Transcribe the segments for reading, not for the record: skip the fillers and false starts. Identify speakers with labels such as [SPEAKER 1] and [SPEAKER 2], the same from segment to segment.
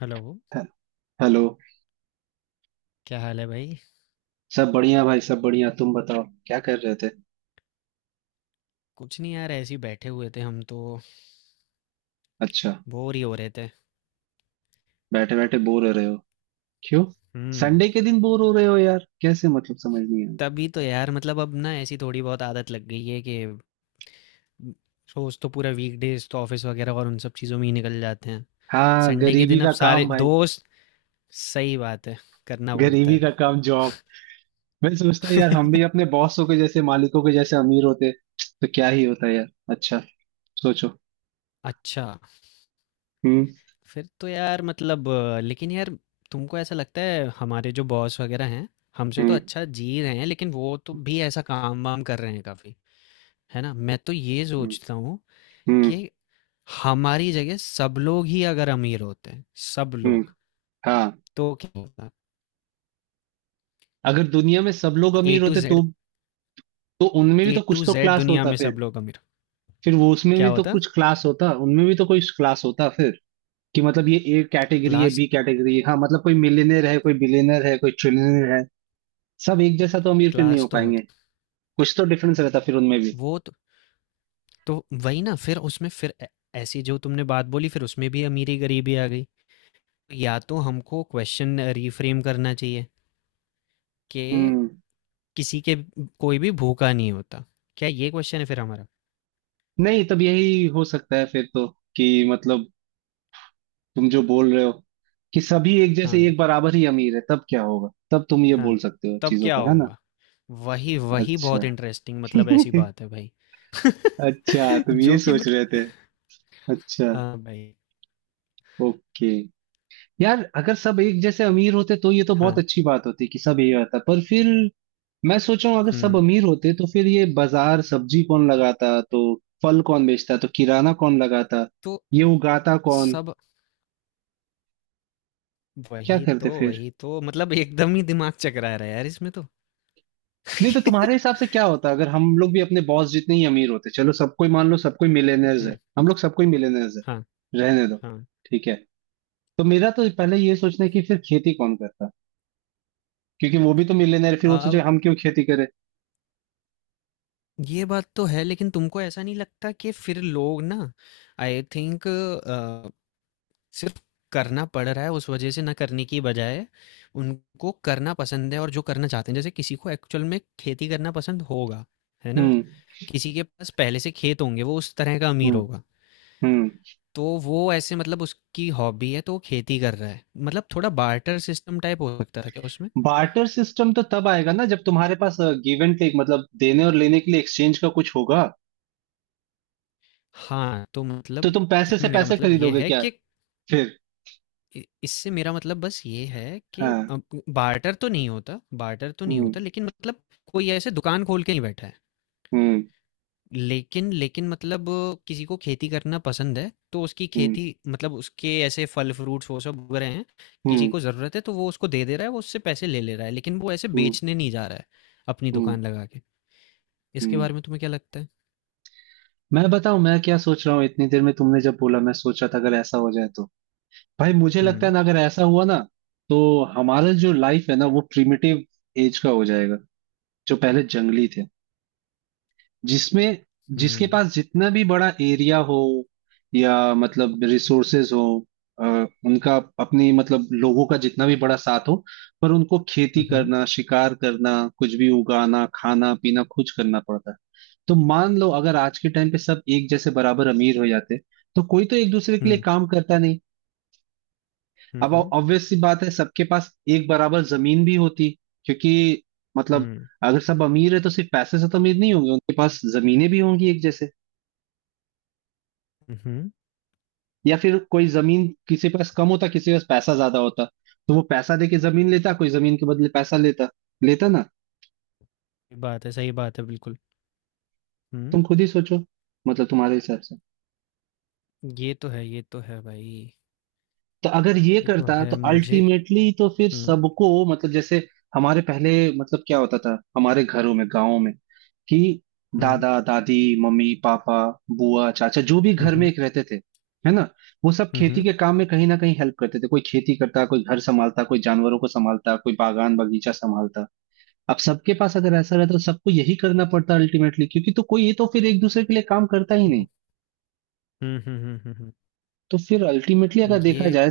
[SPEAKER 1] Hello.
[SPEAKER 2] हे- hello.
[SPEAKER 1] क्या हाल है भाई?
[SPEAKER 2] सब बढ़िया भाई, सब बढ़िया। तुम बताओ, क्या कर रहे थे?
[SPEAKER 1] कुछ नहीं यार, ऐसे ही बैठे हुए थे हम तो।
[SPEAKER 2] अच्छा।
[SPEAKER 1] बोर ही हो रहे थे।
[SPEAKER 2] बैठे बैठे बोर हो रहे हो? क्यों?
[SPEAKER 1] हम्म।
[SPEAKER 2] संडे के दिन बोर हो रहे हो यार, कैसे? मतलब समझ नहीं आया।
[SPEAKER 1] तभी तो यार मतलब अब ना ऐसी थोड़ी बहुत आदत लग गई है कि रोज तो पूरा वीकडेज तो ऑफिस वगैरह और उन सब चीज़ों में ही निकल जाते हैं।
[SPEAKER 2] हाँ,
[SPEAKER 1] संडे के
[SPEAKER 2] गरीबी
[SPEAKER 1] दिन अब
[SPEAKER 2] का
[SPEAKER 1] सारे
[SPEAKER 2] काम भाई।
[SPEAKER 1] दोस्त। सही बात है। करना पड़ता
[SPEAKER 2] गरीबी
[SPEAKER 1] है।
[SPEAKER 2] का काम, जॉब। मैं सोचता हूँ यार, हम भी अपने बॉसों के जैसे, मालिकों के जैसे अमीर होते तो क्या ही होता यार। अच्छा, सोचो।
[SPEAKER 1] अच्छा।
[SPEAKER 2] हम्म,
[SPEAKER 1] फिर तो यार मतलब लेकिन यार, तुमको ऐसा लगता है हमारे जो बॉस वगैरह हैं हमसे तो
[SPEAKER 2] हम्म,
[SPEAKER 1] अच्छा जी रहे हैं, लेकिन वो तो भी ऐसा काम वाम कर रहे हैं काफी। है ना? मैं तो ये
[SPEAKER 2] हम्म,
[SPEAKER 1] सोचता हूँ
[SPEAKER 2] हम्म,
[SPEAKER 1] कि हमारी जगह सब लोग ही अगर अमीर होते हैं, सब
[SPEAKER 2] हम्म,
[SPEAKER 1] लोग,
[SPEAKER 2] हाँ।
[SPEAKER 1] तो क्या होता?
[SPEAKER 2] अगर दुनिया में सब लोग
[SPEAKER 1] ए
[SPEAKER 2] अमीर
[SPEAKER 1] टू
[SPEAKER 2] होते तो
[SPEAKER 1] जेड।
[SPEAKER 2] उनमें भी
[SPEAKER 1] ए
[SPEAKER 2] तो कुछ
[SPEAKER 1] टू
[SPEAKER 2] तो
[SPEAKER 1] जेड
[SPEAKER 2] क्लास
[SPEAKER 1] दुनिया
[SPEAKER 2] होता
[SPEAKER 1] में
[SPEAKER 2] फिर।
[SPEAKER 1] सब लोग अमीर,
[SPEAKER 2] फिर वो, उसमें
[SPEAKER 1] क्या
[SPEAKER 2] भी तो
[SPEAKER 1] होता?
[SPEAKER 2] कुछ क्लास होता, उनमें भी तो कोई क्लास होता फिर। कि मतलब ये ए कैटेगरी है,
[SPEAKER 1] क्लास।
[SPEAKER 2] बी कैटेगरी है, हाँ, मतलब कोई मिलियनेयर है, कोई बिलियनर है, कोई ट्रिलियनर है। सब एक जैसा तो अमीर फिर नहीं
[SPEAKER 1] क्लास
[SPEAKER 2] हो
[SPEAKER 1] तो
[SPEAKER 2] पाएंगे।
[SPEAKER 1] होता।
[SPEAKER 2] कुछ तो डिफरेंस रहता फिर उनमें भी।
[SPEAKER 1] वो तो वही ना, फिर उसमें फिर ऐसी जो तुमने बात बोली फिर उसमें भी अमीरी गरीबी आ गई। या तो हमको क्वेश्चन रिफ्रेम करना चाहिए कि
[SPEAKER 2] हम्म।
[SPEAKER 1] किसी के, कोई भी भूखा नहीं होता। क्या ये क्वेश्चन है फिर हमारा?
[SPEAKER 2] नहीं, तब यही हो सकता है फिर तो, कि मतलब तुम जो बोल रहे हो कि सभी एक जैसे,
[SPEAKER 1] हाँ।
[SPEAKER 2] एक बराबर ही अमीर है, तब क्या होगा, तब तुम ये
[SPEAKER 1] हाँ।
[SPEAKER 2] बोल सकते हो
[SPEAKER 1] तब
[SPEAKER 2] चीजों
[SPEAKER 1] क्या
[SPEAKER 2] पर, है ना।
[SPEAKER 1] होगा? वही वही,
[SPEAKER 2] अच्छा।
[SPEAKER 1] बहुत इंटरेस्टिंग, मतलब ऐसी बात है भाई।
[SPEAKER 2] अच्छा, तुम
[SPEAKER 1] जो
[SPEAKER 2] ये
[SPEAKER 1] कि
[SPEAKER 2] सोच रहे
[SPEAKER 1] मतलब।
[SPEAKER 2] थे। अच्छा,
[SPEAKER 1] हाँ भाई।
[SPEAKER 2] ओके। यार अगर सब एक जैसे अमीर होते तो ये तो बहुत
[SPEAKER 1] हाँ।
[SPEAKER 2] अच्छी बात होती कि सब यही होता, पर फिर मैं सोच रहा हूँ अगर सब
[SPEAKER 1] हम्म।
[SPEAKER 2] अमीर होते तो फिर ये बाजार सब्जी कौन लगाता, तो फल कौन बेचता, तो किराना कौन लगाता,
[SPEAKER 1] तो
[SPEAKER 2] ये उगाता कौन,
[SPEAKER 1] सब,
[SPEAKER 2] क्या
[SPEAKER 1] वही तो
[SPEAKER 2] करते फिर?
[SPEAKER 1] वही तो, मतलब एकदम ही दिमाग चकरा रहा है यार इसमें तो।
[SPEAKER 2] नहीं तो तुम्हारे हिसाब से क्या होता अगर हम लोग भी अपने बॉस जितने ही अमीर होते। चलो सबको ही मान लो, सबको मिलेनियर्स है,
[SPEAKER 1] हम्म,
[SPEAKER 2] हम लोग सबको ही मिलेनियर्स है।
[SPEAKER 1] हाँ।
[SPEAKER 2] रहने दो।
[SPEAKER 1] हाँ।
[SPEAKER 2] ठीक है। तो मेरा तो पहले ये सोचना है कि फिर खेती कौन करता, क्योंकि वो भी तो मिलेनियर, फिर वो सोचे
[SPEAKER 1] अब
[SPEAKER 2] हम क्यों खेती करें।
[SPEAKER 1] ये बात तो है, लेकिन तुमको ऐसा नहीं लगता कि फिर लोग ना, आई थिंक, सिर्फ करना पड़ रहा है उस वजह से, ना करने की बजाय उनको करना पसंद है। और जो करना चाहते हैं, जैसे किसी को एक्चुअल में खेती करना पसंद होगा, है ना?
[SPEAKER 2] हम्म,
[SPEAKER 1] किसी के पास पहले से खेत होंगे, वो उस तरह का अमीर
[SPEAKER 2] हम्म,
[SPEAKER 1] होगा।
[SPEAKER 2] हम्म।
[SPEAKER 1] तो वो ऐसे मतलब उसकी हॉबी है तो वो खेती कर रहा है, मतलब थोड़ा बार्टर सिस्टम टाइप हो सकता था क्या उसमें?
[SPEAKER 2] बार्टर सिस्टम तो तब आएगा ना जब तुम्हारे पास गिव एंड टेक, मतलब देने और लेने के लिए एक्सचेंज का कुछ होगा।
[SPEAKER 1] हाँ तो
[SPEAKER 2] तो
[SPEAKER 1] मतलब,
[SPEAKER 2] तुम पैसे से
[SPEAKER 1] इसमें मेरा
[SPEAKER 2] पैसे
[SPEAKER 1] मतलब ये
[SPEAKER 2] खरीदोगे
[SPEAKER 1] है
[SPEAKER 2] क्या
[SPEAKER 1] कि
[SPEAKER 2] फिर?
[SPEAKER 1] इससे मेरा मतलब बस ये है कि
[SPEAKER 2] हाँ,
[SPEAKER 1] बार्टर तो नहीं होता, बार्टर तो नहीं
[SPEAKER 2] हम्म,
[SPEAKER 1] होता, लेकिन मतलब कोई ऐसे दुकान खोल के नहीं बैठा है।
[SPEAKER 2] हम्म,
[SPEAKER 1] लेकिन लेकिन मतलब किसी को खेती करना पसंद है तो उसकी
[SPEAKER 2] हम्म,
[SPEAKER 1] खेती मतलब उसके ऐसे फल फ्रूट्स वो सब उग रहे हैं। किसी
[SPEAKER 2] हम्म,
[SPEAKER 1] को ज़रूरत है तो वो उसको दे दे रहा है, वो उससे पैसे ले ले रहा है, लेकिन वो ऐसे
[SPEAKER 2] हम्म,
[SPEAKER 1] बेचने नहीं जा रहा है अपनी
[SPEAKER 2] हम्म,
[SPEAKER 1] दुकान लगा के। इसके बारे
[SPEAKER 2] हम्म।
[SPEAKER 1] में तुम्हें क्या लगता है?
[SPEAKER 2] मैं बताऊं मैं क्या सोच रहा हूँ, इतनी देर में तुमने जब बोला मैं सोच रहा था अगर ऐसा हो जाए तो। भाई, मुझे लगता है
[SPEAKER 1] हुँ,
[SPEAKER 2] ना, अगर ऐसा हुआ ना तो हमारा जो लाइफ है ना, वो प्रिमिटिव एज का हो जाएगा। जो पहले जंगली थे, जिसमें जिसके
[SPEAKER 1] हुँ,
[SPEAKER 2] पास जितना भी बड़ा एरिया हो, या मतलब रिसोर्सेज हो, अ, उनका अपनी मतलब लोगों का जितना भी बड़ा साथ हो। पर उनको खेती
[SPEAKER 1] हुँ, हुँ,
[SPEAKER 2] करना, शिकार करना, कुछ भी उगाना, खाना पीना खुद करना पड़ता है। तो मान लो अगर आज के टाइम पे सब एक जैसे बराबर अमीर हो जाते, तो कोई तो एक दूसरे के लिए काम करता नहीं। अब
[SPEAKER 1] हुँ,
[SPEAKER 2] ऑब्वियस सी बात है सबके पास एक बराबर जमीन भी होती, क्योंकि मतलब
[SPEAKER 1] हुँ,
[SPEAKER 2] अगर सब अमीर है तो सिर्फ पैसे से तो अमीर नहीं होंगे, उनके पास जमीनें भी होंगी एक जैसे।
[SPEAKER 1] हुँ।
[SPEAKER 2] या फिर कोई जमीन किसी के पास कम होता, किसी के पास पैसा ज्यादा होता, तो वो पैसा देके जमीन लेता, कोई जमीन के बदले पैसा लेता, लेता ना।
[SPEAKER 1] ये बात है, सही बात है बिल्कुल।
[SPEAKER 2] तुम
[SPEAKER 1] हुँ।
[SPEAKER 2] खुद ही सोचो, मतलब तुम्हारे हिसाब से।
[SPEAKER 1] ये तो है, ये तो है भाई।
[SPEAKER 2] तो अगर ये
[SPEAKER 1] ये तो
[SPEAKER 2] करता
[SPEAKER 1] है
[SPEAKER 2] तो
[SPEAKER 1] मुझे।
[SPEAKER 2] अल्टीमेटली तो फिर
[SPEAKER 1] हुँ,
[SPEAKER 2] सबको, मतलब जैसे हमारे पहले, मतलब क्या होता था हमारे घरों में, गाँव में, कि
[SPEAKER 1] हुँ,
[SPEAKER 2] दादा दादी, मम्मी पापा, बुआ चाचा, जो भी
[SPEAKER 1] हुँ,
[SPEAKER 2] घर में
[SPEAKER 1] हुँ,
[SPEAKER 2] एक रहते थे, है ना। वो सब
[SPEAKER 1] हुँ,
[SPEAKER 2] खेती
[SPEAKER 1] हुँ।
[SPEAKER 2] के काम में कहीं ना कहीं हेल्प करते थे, कोई खेती करता, कोई घर संभालता, कोई जानवरों को संभालता, कोई बागान बगीचा संभालता। अब सबके पास अगर ऐसा रहता तो सबको यही करना पड़ता अल्टीमेटली, क्योंकि तो कोई तो फिर एक दूसरे के लिए काम करता ही नहीं।
[SPEAKER 1] वो- हुँ, हुँ, हुँ, हुँ, हुँ।
[SPEAKER 2] तो फिर अल्टीमेटली अगर देखा
[SPEAKER 1] ये
[SPEAKER 2] जाए।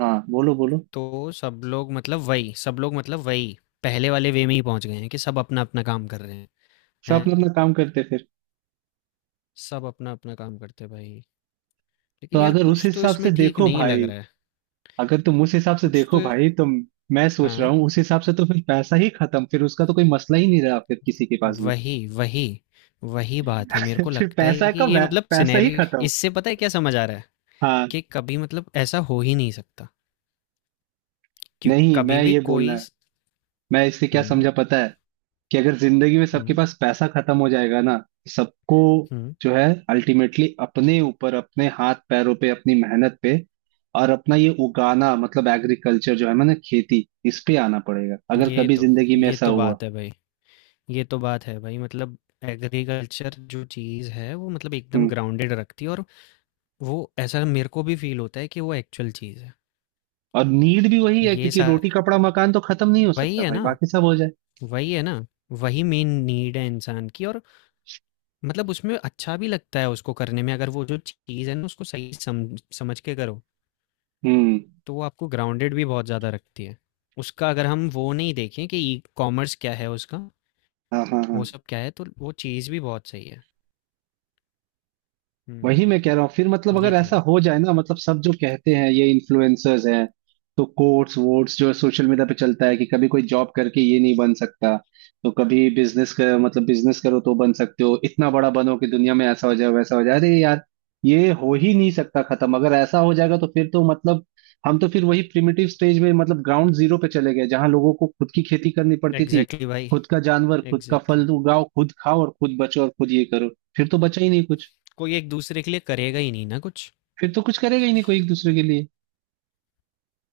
[SPEAKER 2] हाँ बोलो बोलो।
[SPEAKER 1] तो सब लोग मतलब वही, सब लोग मतलब वही पहले वाले वे में ही पहुंच गए हैं कि सब अपना अपना काम कर रहे हैं।
[SPEAKER 2] सब
[SPEAKER 1] हैं,
[SPEAKER 2] अपना अपना काम करते फिर।
[SPEAKER 1] सब अपना अपना काम करते हैं भाई।
[SPEAKER 2] तो
[SPEAKER 1] लेकिन यार
[SPEAKER 2] अगर उस
[SPEAKER 1] कुछ तो
[SPEAKER 2] हिसाब से
[SPEAKER 1] इसमें ठीक
[SPEAKER 2] देखो
[SPEAKER 1] नहीं लग
[SPEAKER 2] भाई
[SPEAKER 1] रहा है।
[SPEAKER 2] अगर तुम उस हिसाब से
[SPEAKER 1] कुछ तो।
[SPEAKER 2] देखो भाई तो, मैं सोच रहा
[SPEAKER 1] हाँ।
[SPEAKER 2] हूँ उस हिसाब से तो फिर पैसा ही खत्म, फिर उसका तो कोई मसला ही नहीं रहा फिर किसी के पास भी।
[SPEAKER 1] वही वही, वही बात है। मेरे को
[SPEAKER 2] फिर
[SPEAKER 1] लगता है कि ये मतलब
[SPEAKER 2] पैसा ही
[SPEAKER 1] सिनेरियो,
[SPEAKER 2] खत्म।
[SPEAKER 1] इससे पता है क्या समझ आ रहा है?
[SPEAKER 2] हाँ।
[SPEAKER 1] कि कभी मतलब ऐसा हो ही नहीं सकता, क्योंकि
[SPEAKER 2] नहीं
[SPEAKER 1] कभी
[SPEAKER 2] मैं
[SPEAKER 1] भी
[SPEAKER 2] ये बोलना
[SPEAKER 1] कोई।
[SPEAKER 2] है, मैं इससे क्या
[SPEAKER 1] हम्म।
[SPEAKER 2] समझा पता है, कि अगर जिंदगी में सबके
[SPEAKER 1] हम्म।
[SPEAKER 2] पास पैसा खत्म हो जाएगा ना, तो सबको
[SPEAKER 1] हम्म।
[SPEAKER 2] जो है अल्टीमेटली अपने ऊपर, अपने हाथ पैरों पे, अपनी मेहनत पे, और अपना ये उगाना मतलब एग्रीकल्चर जो है ना, खेती, इस पे आना पड़ेगा अगर
[SPEAKER 1] ये
[SPEAKER 2] कभी
[SPEAKER 1] तो
[SPEAKER 2] जिंदगी में
[SPEAKER 1] ये
[SPEAKER 2] ऐसा
[SPEAKER 1] तो
[SPEAKER 2] हुआ।
[SPEAKER 1] बात है भाई। ये तो बात है भाई, मतलब एग्रीकल्चर जो चीज़ है वो मतलब एकदम
[SPEAKER 2] हम्म।
[SPEAKER 1] ग्राउंडेड रखती है। और वो ऐसा मेरे को भी फील होता है कि वो एक्चुअल चीज़ है।
[SPEAKER 2] और नीड भी वही है,
[SPEAKER 1] ये
[SPEAKER 2] क्योंकि
[SPEAKER 1] सा
[SPEAKER 2] रोटी कपड़ा मकान तो खत्म नहीं हो
[SPEAKER 1] वही
[SPEAKER 2] सकता
[SPEAKER 1] है
[SPEAKER 2] भाई,
[SPEAKER 1] ना,
[SPEAKER 2] बाकी सब हो जाए।
[SPEAKER 1] वही है ना, वही मेन नीड है इंसान की। और मतलब उसमें अच्छा भी लगता है उसको करने में, अगर वो जो चीज़ है ना उसको सही समझ के करो
[SPEAKER 2] हम्म,
[SPEAKER 1] तो वो आपको ग्राउंडेड भी बहुत ज़्यादा रखती है। उसका अगर हम वो नहीं देखें कि ई कॉमर्स क्या है उसका,
[SPEAKER 2] हाँ, हाँ, हाँ।
[SPEAKER 1] वो सब क्या है, तो वो चीज़ भी बहुत सही है।
[SPEAKER 2] वही मैं कह
[SPEAKER 1] हम्म।
[SPEAKER 2] रहा हूँ फिर, मतलब
[SPEAKER 1] ये
[SPEAKER 2] अगर
[SPEAKER 1] तो है।
[SPEAKER 2] ऐसा हो जाए ना, मतलब सब जो कहते हैं ये इन्फ्लुएंसर्स हैं, तो कोट्स वोट्स जो सोशल मीडिया पे चलता है कि कभी कोई जॉब करके ये नहीं बन सकता, तो कभी बिजनेस कर मतलब बिजनेस करो तो बन सकते हो, इतना बड़ा बनो कि दुनिया में ऐसा हो जाए वैसा हो जाए, अरे यार ये हो ही नहीं सकता, खत्म। अगर ऐसा हो जाएगा तो फिर तो मतलब हम तो फिर वही प्रिमिटिव स्टेज में, मतलब ग्राउंड जीरो पे चले गए, जहां लोगों को खुद की खेती करनी पड़ती थी,
[SPEAKER 1] एग्जैक्टली exactly भाई।
[SPEAKER 2] खुद का जानवर, खुद का
[SPEAKER 1] एग्जैक्टली
[SPEAKER 2] फल
[SPEAKER 1] exactly।
[SPEAKER 2] उगाओ, खुद खाओ और खुद बचो और खुद ये करो। फिर तो बचा ही नहीं कुछ।
[SPEAKER 1] कोई एक दूसरे के लिए करेगा ही नहीं ना कुछ।
[SPEAKER 2] फिर तो कुछ करेगा ही नहीं कोई एक दूसरे के लिए।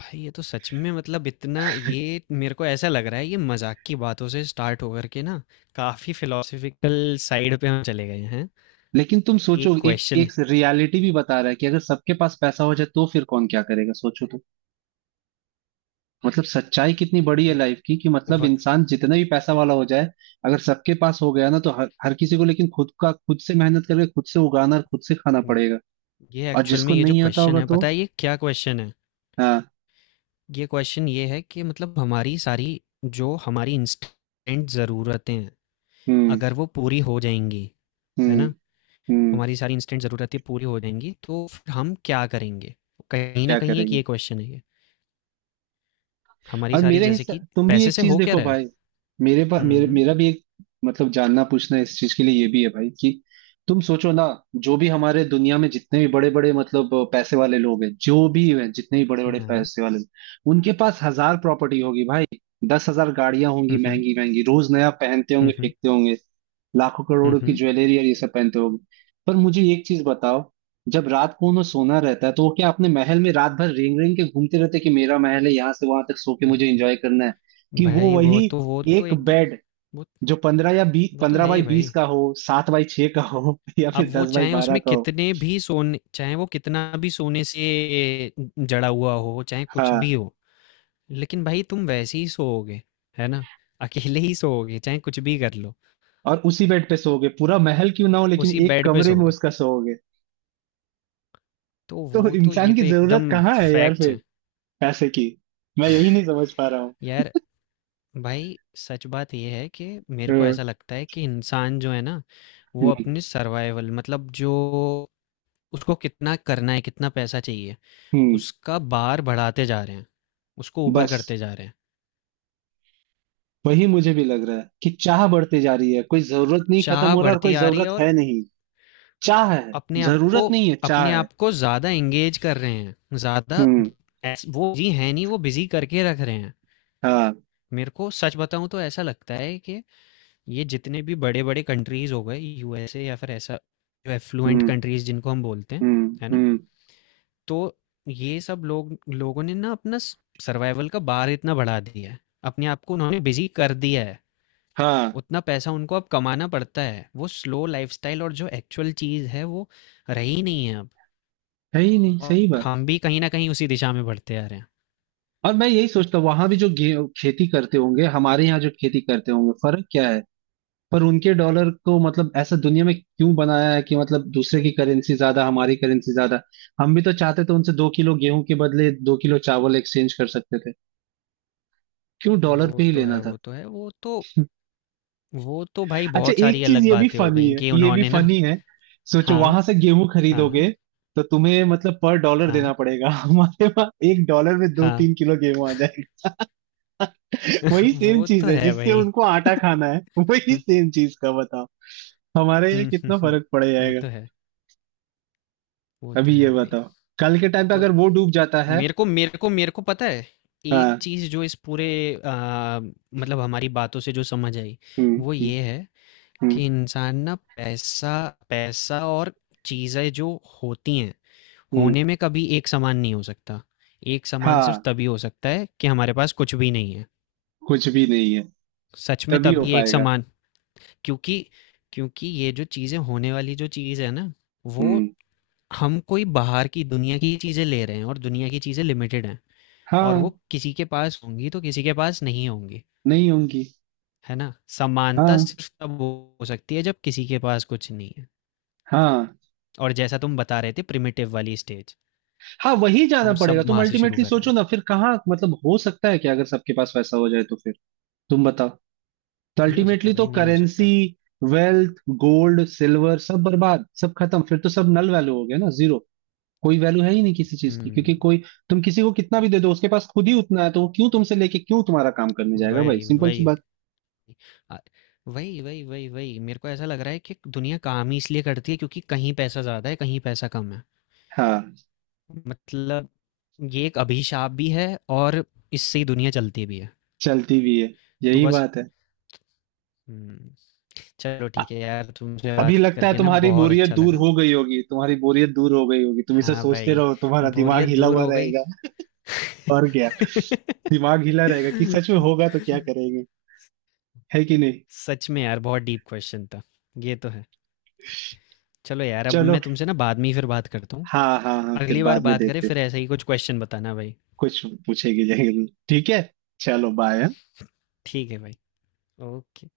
[SPEAKER 1] भाई ये तो सच में, मतलब इतना ये मेरे को ऐसा लग रहा है, ये मजाक की बातों से स्टार्ट होकर के ना काफी फिलोसफिकल साइड पे हम चले गए हैं।
[SPEAKER 2] लेकिन तुम सोचो,
[SPEAKER 1] एक
[SPEAKER 2] एक
[SPEAKER 1] क्वेश्चन,
[SPEAKER 2] एक रियलिटी भी बता रहा है कि अगर सबके पास पैसा हो जाए तो फिर कौन क्या करेगा, सोचो तो। मतलब सच्चाई कितनी बड़ी है लाइफ की, कि मतलब इंसान जितना भी पैसा वाला हो जाए, अगर सबके पास हो गया ना, तो हर किसी को लेकिन खुद का, खुद से मेहनत करके, खुद से उगाना और खुद से खाना पड़ेगा।
[SPEAKER 1] ये
[SPEAKER 2] और
[SPEAKER 1] एक्चुअल में
[SPEAKER 2] जिसको
[SPEAKER 1] ये जो
[SPEAKER 2] नहीं आता
[SPEAKER 1] क्वेश्चन
[SPEAKER 2] होगा
[SPEAKER 1] है पता
[SPEAKER 2] तो।
[SPEAKER 1] है ये क्या क्वेश्चन है?
[SPEAKER 2] हाँ,
[SPEAKER 1] ये क्वेश्चन ये है कि मतलब हमारी सारी, जो हमारी इंस्टेंट ज़रूरतें हैं,
[SPEAKER 2] हम्म,
[SPEAKER 1] अगर वो पूरी हो जाएंगी, है
[SPEAKER 2] हम्म,
[SPEAKER 1] ना,
[SPEAKER 2] हम्म।
[SPEAKER 1] हमारी सारी इंस्टेंट ज़रूरतें पूरी हो जाएँगी, तो फिर हम क्या करेंगे? कहीं न
[SPEAKER 2] क्या
[SPEAKER 1] कहीं एक
[SPEAKER 2] करेंगे?
[SPEAKER 1] ये क्वेश्चन है ये। हमारी
[SPEAKER 2] और
[SPEAKER 1] सारी
[SPEAKER 2] मेरे
[SPEAKER 1] जैसे कि
[SPEAKER 2] हिसाब तुम भी
[SPEAKER 1] पैसे
[SPEAKER 2] एक
[SPEAKER 1] से
[SPEAKER 2] चीज
[SPEAKER 1] हो क्या
[SPEAKER 2] देखो
[SPEAKER 1] रहा है?
[SPEAKER 2] भाई, मेरे पास मेरे
[SPEAKER 1] हुँ,
[SPEAKER 2] मेरा भी एक मतलब जानना, पूछना इस चीज के लिए ये भी है भाई, कि तुम सोचो ना। जो भी हमारे दुनिया में जितने भी बड़े बड़े मतलब पैसे वाले लोग हैं, जो भी हैं, जितने भी बड़े
[SPEAKER 1] हुँ,
[SPEAKER 2] बड़े
[SPEAKER 1] हुँ,
[SPEAKER 2] पैसे वाले लोग, उनके पास हजार प्रॉपर्टी होगी भाई, 10,000 गाड़ियां होंगी
[SPEAKER 1] हुँ,
[SPEAKER 2] महंगी महंगी, रोज नया पहनते
[SPEAKER 1] हुँ,
[SPEAKER 2] होंगे,
[SPEAKER 1] हुँ,
[SPEAKER 2] फेंकते होंगे, लाखों
[SPEAKER 1] हुँ,
[SPEAKER 2] करोड़ों की
[SPEAKER 1] हुँ,
[SPEAKER 2] ज्वेलरी और ये सब पहनते होंगे। पर मुझे एक चीज बताओ, जब रात को उन्हें सोना रहता है तो वो क्या अपने महल में रात भर रेंग रेंग के घूमते रहते हैं कि मेरा महल है यहाँ से वहां तक, सो के
[SPEAKER 1] हुँ।
[SPEAKER 2] मुझे एंजॉय करना है? कि वो
[SPEAKER 1] भाई वो
[SPEAKER 2] वही
[SPEAKER 1] तो वो तो
[SPEAKER 2] एक
[SPEAKER 1] एकदम,
[SPEAKER 2] बेड,
[SPEAKER 1] वो
[SPEAKER 2] जो 15 या बी
[SPEAKER 1] वो तो
[SPEAKER 2] पंद्रह
[SPEAKER 1] है
[SPEAKER 2] बाई
[SPEAKER 1] ही
[SPEAKER 2] बीस
[SPEAKER 1] भाई।
[SPEAKER 2] का हो, 7×6 का हो, या
[SPEAKER 1] अब
[SPEAKER 2] फिर
[SPEAKER 1] वो
[SPEAKER 2] दस बाई
[SPEAKER 1] चाहे
[SPEAKER 2] बारह
[SPEAKER 1] उसमें
[SPEAKER 2] का हो।
[SPEAKER 1] कितने भी सोने, चाहे वो कितना भी सोने से जड़ा हुआ हो, चाहे कुछ भी
[SPEAKER 2] हाँ।
[SPEAKER 1] हो, लेकिन भाई तुम वैसे ही सोओगे, है ना? अकेले ही सोओगे, चाहे कुछ भी कर लो,
[SPEAKER 2] और उसी बेड पे सोओगे, पूरा महल क्यों ना हो लेकिन
[SPEAKER 1] उसी
[SPEAKER 2] एक
[SPEAKER 1] बेड पे
[SPEAKER 2] कमरे में
[SPEAKER 1] सोओगे।
[SPEAKER 2] उसका सोओगे।
[SPEAKER 1] तो
[SPEAKER 2] तो
[SPEAKER 1] वो तो, ये
[SPEAKER 2] इंसान की
[SPEAKER 1] तो
[SPEAKER 2] जरूरत
[SPEAKER 1] एकदम
[SPEAKER 2] कहाँ है यार
[SPEAKER 1] फैक्ट
[SPEAKER 2] फिर,
[SPEAKER 1] है।
[SPEAKER 2] पैसे की? मैं यही नहीं समझ पा रहा हूँ।
[SPEAKER 1] यार, भाई सच बात ये है कि मेरे को
[SPEAKER 2] हम्म,
[SPEAKER 1] ऐसा लगता है कि इंसान जो है ना, वो
[SPEAKER 2] हम्म,
[SPEAKER 1] अपने सर्वाइवल मतलब जो उसको कितना करना है, कितना पैसा चाहिए,
[SPEAKER 2] हम्म।
[SPEAKER 1] उसका बार बढ़ाते जा रहे हैं, उसको ऊपर
[SPEAKER 2] बस
[SPEAKER 1] करते जा रहे हैं।
[SPEAKER 2] वही मुझे भी लग रहा है कि चाह बढ़ती जा रही है, कोई जरूरत नहीं खत्म
[SPEAKER 1] चाह
[SPEAKER 2] हो रहा, और
[SPEAKER 1] बढ़ती
[SPEAKER 2] कोई
[SPEAKER 1] आ रही है।
[SPEAKER 2] जरूरत
[SPEAKER 1] और
[SPEAKER 2] है नहीं। चाह है,
[SPEAKER 1] अपने आप को
[SPEAKER 2] जरूरत नहीं है, चाह
[SPEAKER 1] अपने
[SPEAKER 2] है।
[SPEAKER 1] आप को ज़्यादा एंगेज कर रहे हैं, ज़्यादा
[SPEAKER 2] हम्म,
[SPEAKER 1] वो जी है नहीं, वो बिजी करके रख रहे हैं।
[SPEAKER 2] हाँ,
[SPEAKER 1] मेरे को सच बताऊं तो ऐसा लगता है कि ये जितने भी बड़े-बड़े कंट्रीज़ हो गए, यूएसए या फिर ऐसा जो एफ्लुएंट
[SPEAKER 2] हम्म,
[SPEAKER 1] कंट्रीज़ जिनको हम बोलते हैं,
[SPEAKER 2] हम्म,
[SPEAKER 1] है ना?
[SPEAKER 2] हम्म,
[SPEAKER 1] तो ये सब लोग, लोगों ने ना अपना स सर्वाइवल का बार इतना बढ़ा दिया है। अपने आप को उन्होंने बिज़ी कर दिया है।
[SPEAKER 2] हाँ।
[SPEAKER 1] उतना पैसा उनको अब कमाना पड़ता है। वो स्लो लाइफ़स्टाइल और जो एक्चुअल चीज़ है वो रही नहीं है अब।
[SPEAKER 2] है ही नहीं,
[SPEAKER 1] और
[SPEAKER 2] सही बात।
[SPEAKER 1] हम भी कहीं न कहीं उसी दिशा में बढ़ते आ रहे हैं।
[SPEAKER 2] और मैं यही सोचता हूँ, वहां भी जो खेती करते होंगे, हमारे यहाँ जो खेती करते होंगे, फर्क क्या है? पर उनके डॉलर को, मतलब ऐसा दुनिया में क्यों बनाया है कि मतलब दूसरे की करेंसी ज्यादा, हमारी करेंसी ज्यादा। हम भी तो चाहते तो उनसे 2 किलो गेहूं के बदले 2 किलो चावल एक्सचेंज कर सकते थे, क्यों डॉलर
[SPEAKER 1] वो
[SPEAKER 2] पे ही
[SPEAKER 1] तो है,
[SPEAKER 2] लेना था?
[SPEAKER 1] वो तो है। वो तो, वो तो भाई
[SPEAKER 2] अच्छा,
[SPEAKER 1] बहुत सारी
[SPEAKER 2] एक चीज
[SPEAKER 1] अलग
[SPEAKER 2] ये भी
[SPEAKER 1] बातें हो
[SPEAKER 2] फनी
[SPEAKER 1] गई
[SPEAKER 2] है,
[SPEAKER 1] कि
[SPEAKER 2] ये भी
[SPEAKER 1] उन्होंने ना।
[SPEAKER 2] फनी है। सोचो,
[SPEAKER 1] हाँ,
[SPEAKER 2] वहां से गेहूं
[SPEAKER 1] हाँ,
[SPEAKER 2] खरीदोगे तो तुम्हें मतलब पर डॉलर देना
[SPEAKER 1] हाँ,
[SPEAKER 2] पड़ेगा, हमारे वहां $1 में दो
[SPEAKER 1] हाँ।
[SPEAKER 2] तीन किलो गेहूं आ जाएगा। वही सेम
[SPEAKER 1] वो तो
[SPEAKER 2] चीज है
[SPEAKER 1] है
[SPEAKER 2] जिससे
[SPEAKER 1] भाई।
[SPEAKER 2] उनको आटा खाना है। वही
[SPEAKER 1] हम्म,
[SPEAKER 2] सेम चीज का बताओ हमारे यहाँ
[SPEAKER 1] हम्म,
[SPEAKER 2] कितना
[SPEAKER 1] हम्म।
[SPEAKER 2] फर्क पड़
[SPEAKER 1] वो
[SPEAKER 2] जाएगा।
[SPEAKER 1] तो है, वो
[SPEAKER 2] अभी
[SPEAKER 1] तो
[SPEAKER 2] ये
[SPEAKER 1] है भाई।
[SPEAKER 2] बताओ, कल के टाइम पे
[SPEAKER 1] तो
[SPEAKER 2] अगर वो डूब जाता है।
[SPEAKER 1] मेरे को पता है एक
[SPEAKER 2] हाँ,
[SPEAKER 1] चीज जो इस पूरे मतलब हमारी बातों से जो समझ आई,
[SPEAKER 2] हम्म,
[SPEAKER 1] वो
[SPEAKER 2] हम्म,
[SPEAKER 1] ये है
[SPEAKER 2] हम्म,
[SPEAKER 1] कि इंसान ना पैसा, पैसा और चीजें जो होती हैं
[SPEAKER 2] हम्म,
[SPEAKER 1] होने में कभी एक समान नहीं हो सकता। एक समान सिर्फ
[SPEAKER 2] हाँ।
[SPEAKER 1] तभी हो सकता है कि हमारे पास कुछ भी नहीं है।
[SPEAKER 2] कुछ भी नहीं है
[SPEAKER 1] सच में
[SPEAKER 2] तभी हो
[SPEAKER 1] तभी एक
[SPEAKER 2] पाएगा।
[SPEAKER 1] समान, क्योंकि क्योंकि ये जो चीजें होने वाली जो चीज है ना, वो
[SPEAKER 2] हम्म,
[SPEAKER 1] हम कोई बाहर की दुनिया की चीज़ें ले रहे हैं और दुनिया की चीज़ें लिमिटेड हैं। और वो
[SPEAKER 2] हाँ,
[SPEAKER 1] किसी के पास होंगी तो किसी के पास नहीं होंगी।
[SPEAKER 2] नहीं होंगी,
[SPEAKER 1] है ना, समानता
[SPEAKER 2] हाँ,
[SPEAKER 1] सिर्फ तब हो सकती है जब किसी के पास कुछ नहीं है।
[SPEAKER 2] हाँ,
[SPEAKER 1] और जैसा तुम बता रहे थे प्रिमिटिव वाली स्टेज,
[SPEAKER 2] हाँ। वही जाना
[SPEAKER 1] हम
[SPEAKER 2] पड़ेगा
[SPEAKER 1] सब
[SPEAKER 2] तुम
[SPEAKER 1] वहां से शुरू
[SPEAKER 2] अल्टीमेटली,
[SPEAKER 1] कर रहे
[SPEAKER 2] सोचो
[SPEAKER 1] हैं।
[SPEAKER 2] ना फिर कहाँ, मतलब हो सकता है क्या अगर सबके पास पैसा हो जाए तो फिर? तुम बताओ। तो
[SPEAKER 1] नहीं हो सकता
[SPEAKER 2] अल्टीमेटली तो
[SPEAKER 1] भाई, नहीं हो
[SPEAKER 2] करेंसी,
[SPEAKER 1] सकता।
[SPEAKER 2] वेल्थ, गोल्ड, सिल्वर, सब बर्बाद, सब खत्म, फिर तो सब नल वैल्यू हो गया ना, जीरो। कोई वैल्यू है ही नहीं किसी चीज की,
[SPEAKER 1] हम्म।
[SPEAKER 2] क्योंकि कोई, तुम किसी को कितना भी दे दो उसके पास खुद ही उतना है, तो वो क्यों तुमसे लेके क्यों तुम्हारा काम करने जाएगा भाई,
[SPEAKER 1] वही
[SPEAKER 2] सिंपल सी
[SPEAKER 1] वही,
[SPEAKER 2] बात।
[SPEAKER 1] आ- वही वही वही वही, मेरे को ऐसा लग रहा है कि दुनिया काम ही इसलिए करती है क्योंकि कहीं पैसा ज़्यादा है, कहीं पैसा कम है।
[SPEAKER 2] हाँ,
[SPEAKER 1] मतलब ये एक अभिशाप भी है, और इससे ही दुनिया चलती भी है।
[SPEAKER 2] चलती भी है,
[SPEAKER 1] तो
[SPEAKER 2] यही
[SPEAKER 1] बस।
[SPEAKER 2] बात है।
[SPEAKER 1] हम्म। चलो ठीक है यार, तुमसे
[SPEAKER 2] अभी
[SPEAKER 1] बात
[SPEAKER 2] लगता है
[SPEAKER 1] करके ना
[SPEAKER 2] तुम्हारी
[SPEAKER 1] बहुत
[SPEAKER 2] बोरियत
[SPEAKER 1] अच्छा
[SPEAKER 2] दूर
[SPEAKER 1] लगा।
[SPEAKER 2] हो गई होगी, तुम्हारी बोरियत दूर हो गई होगी, तुम इसे
[SPEAKER 1] हाँ
[SPEAKER 2] सोचते
[SPEAKER 1] भाई,
[SPEAKER 2] रहो, तुम्हारा दिमाग
[SPEAKER 1] बोरियत
[SPEAKER 2] हिला
[SPEAKER 1] दूर
[SPEAKER 2] हुआ
[SPEAKER 1] हो गई।
[SPEAKER 2] रहेगा। और क्या, दिमाग हिला रहेगा कि सच में होगा तो क्या करेंगे, है कि नहीं?
[SPEAKER 1] सच में यार बहुत डीप क्वेश्चन था। ये तो है। चलो यार, अब
[SPEAKER 2] चलो,
[SPEAKER 1] मैं तुमसे ना बाद में ही फिर बात करता हूँ।
[SPEAKER 2] हाँ, हाँ, हाँ, फिर
[SPEAKER 1] अगली बार
[SPEAKER 2] बाद में
[SPEAKER 1] बात करें
[SPEAKER 2] देखते।
[SPEAKER 1] फिर ऐसा ही कुछ क्वेश्चन बताना भाई।
[SPEAKER 2] कुछ पूछेगी जरूर, ठीक है, चलो बाय।
[SPEAKER 1] ठीक है भाई। ओके।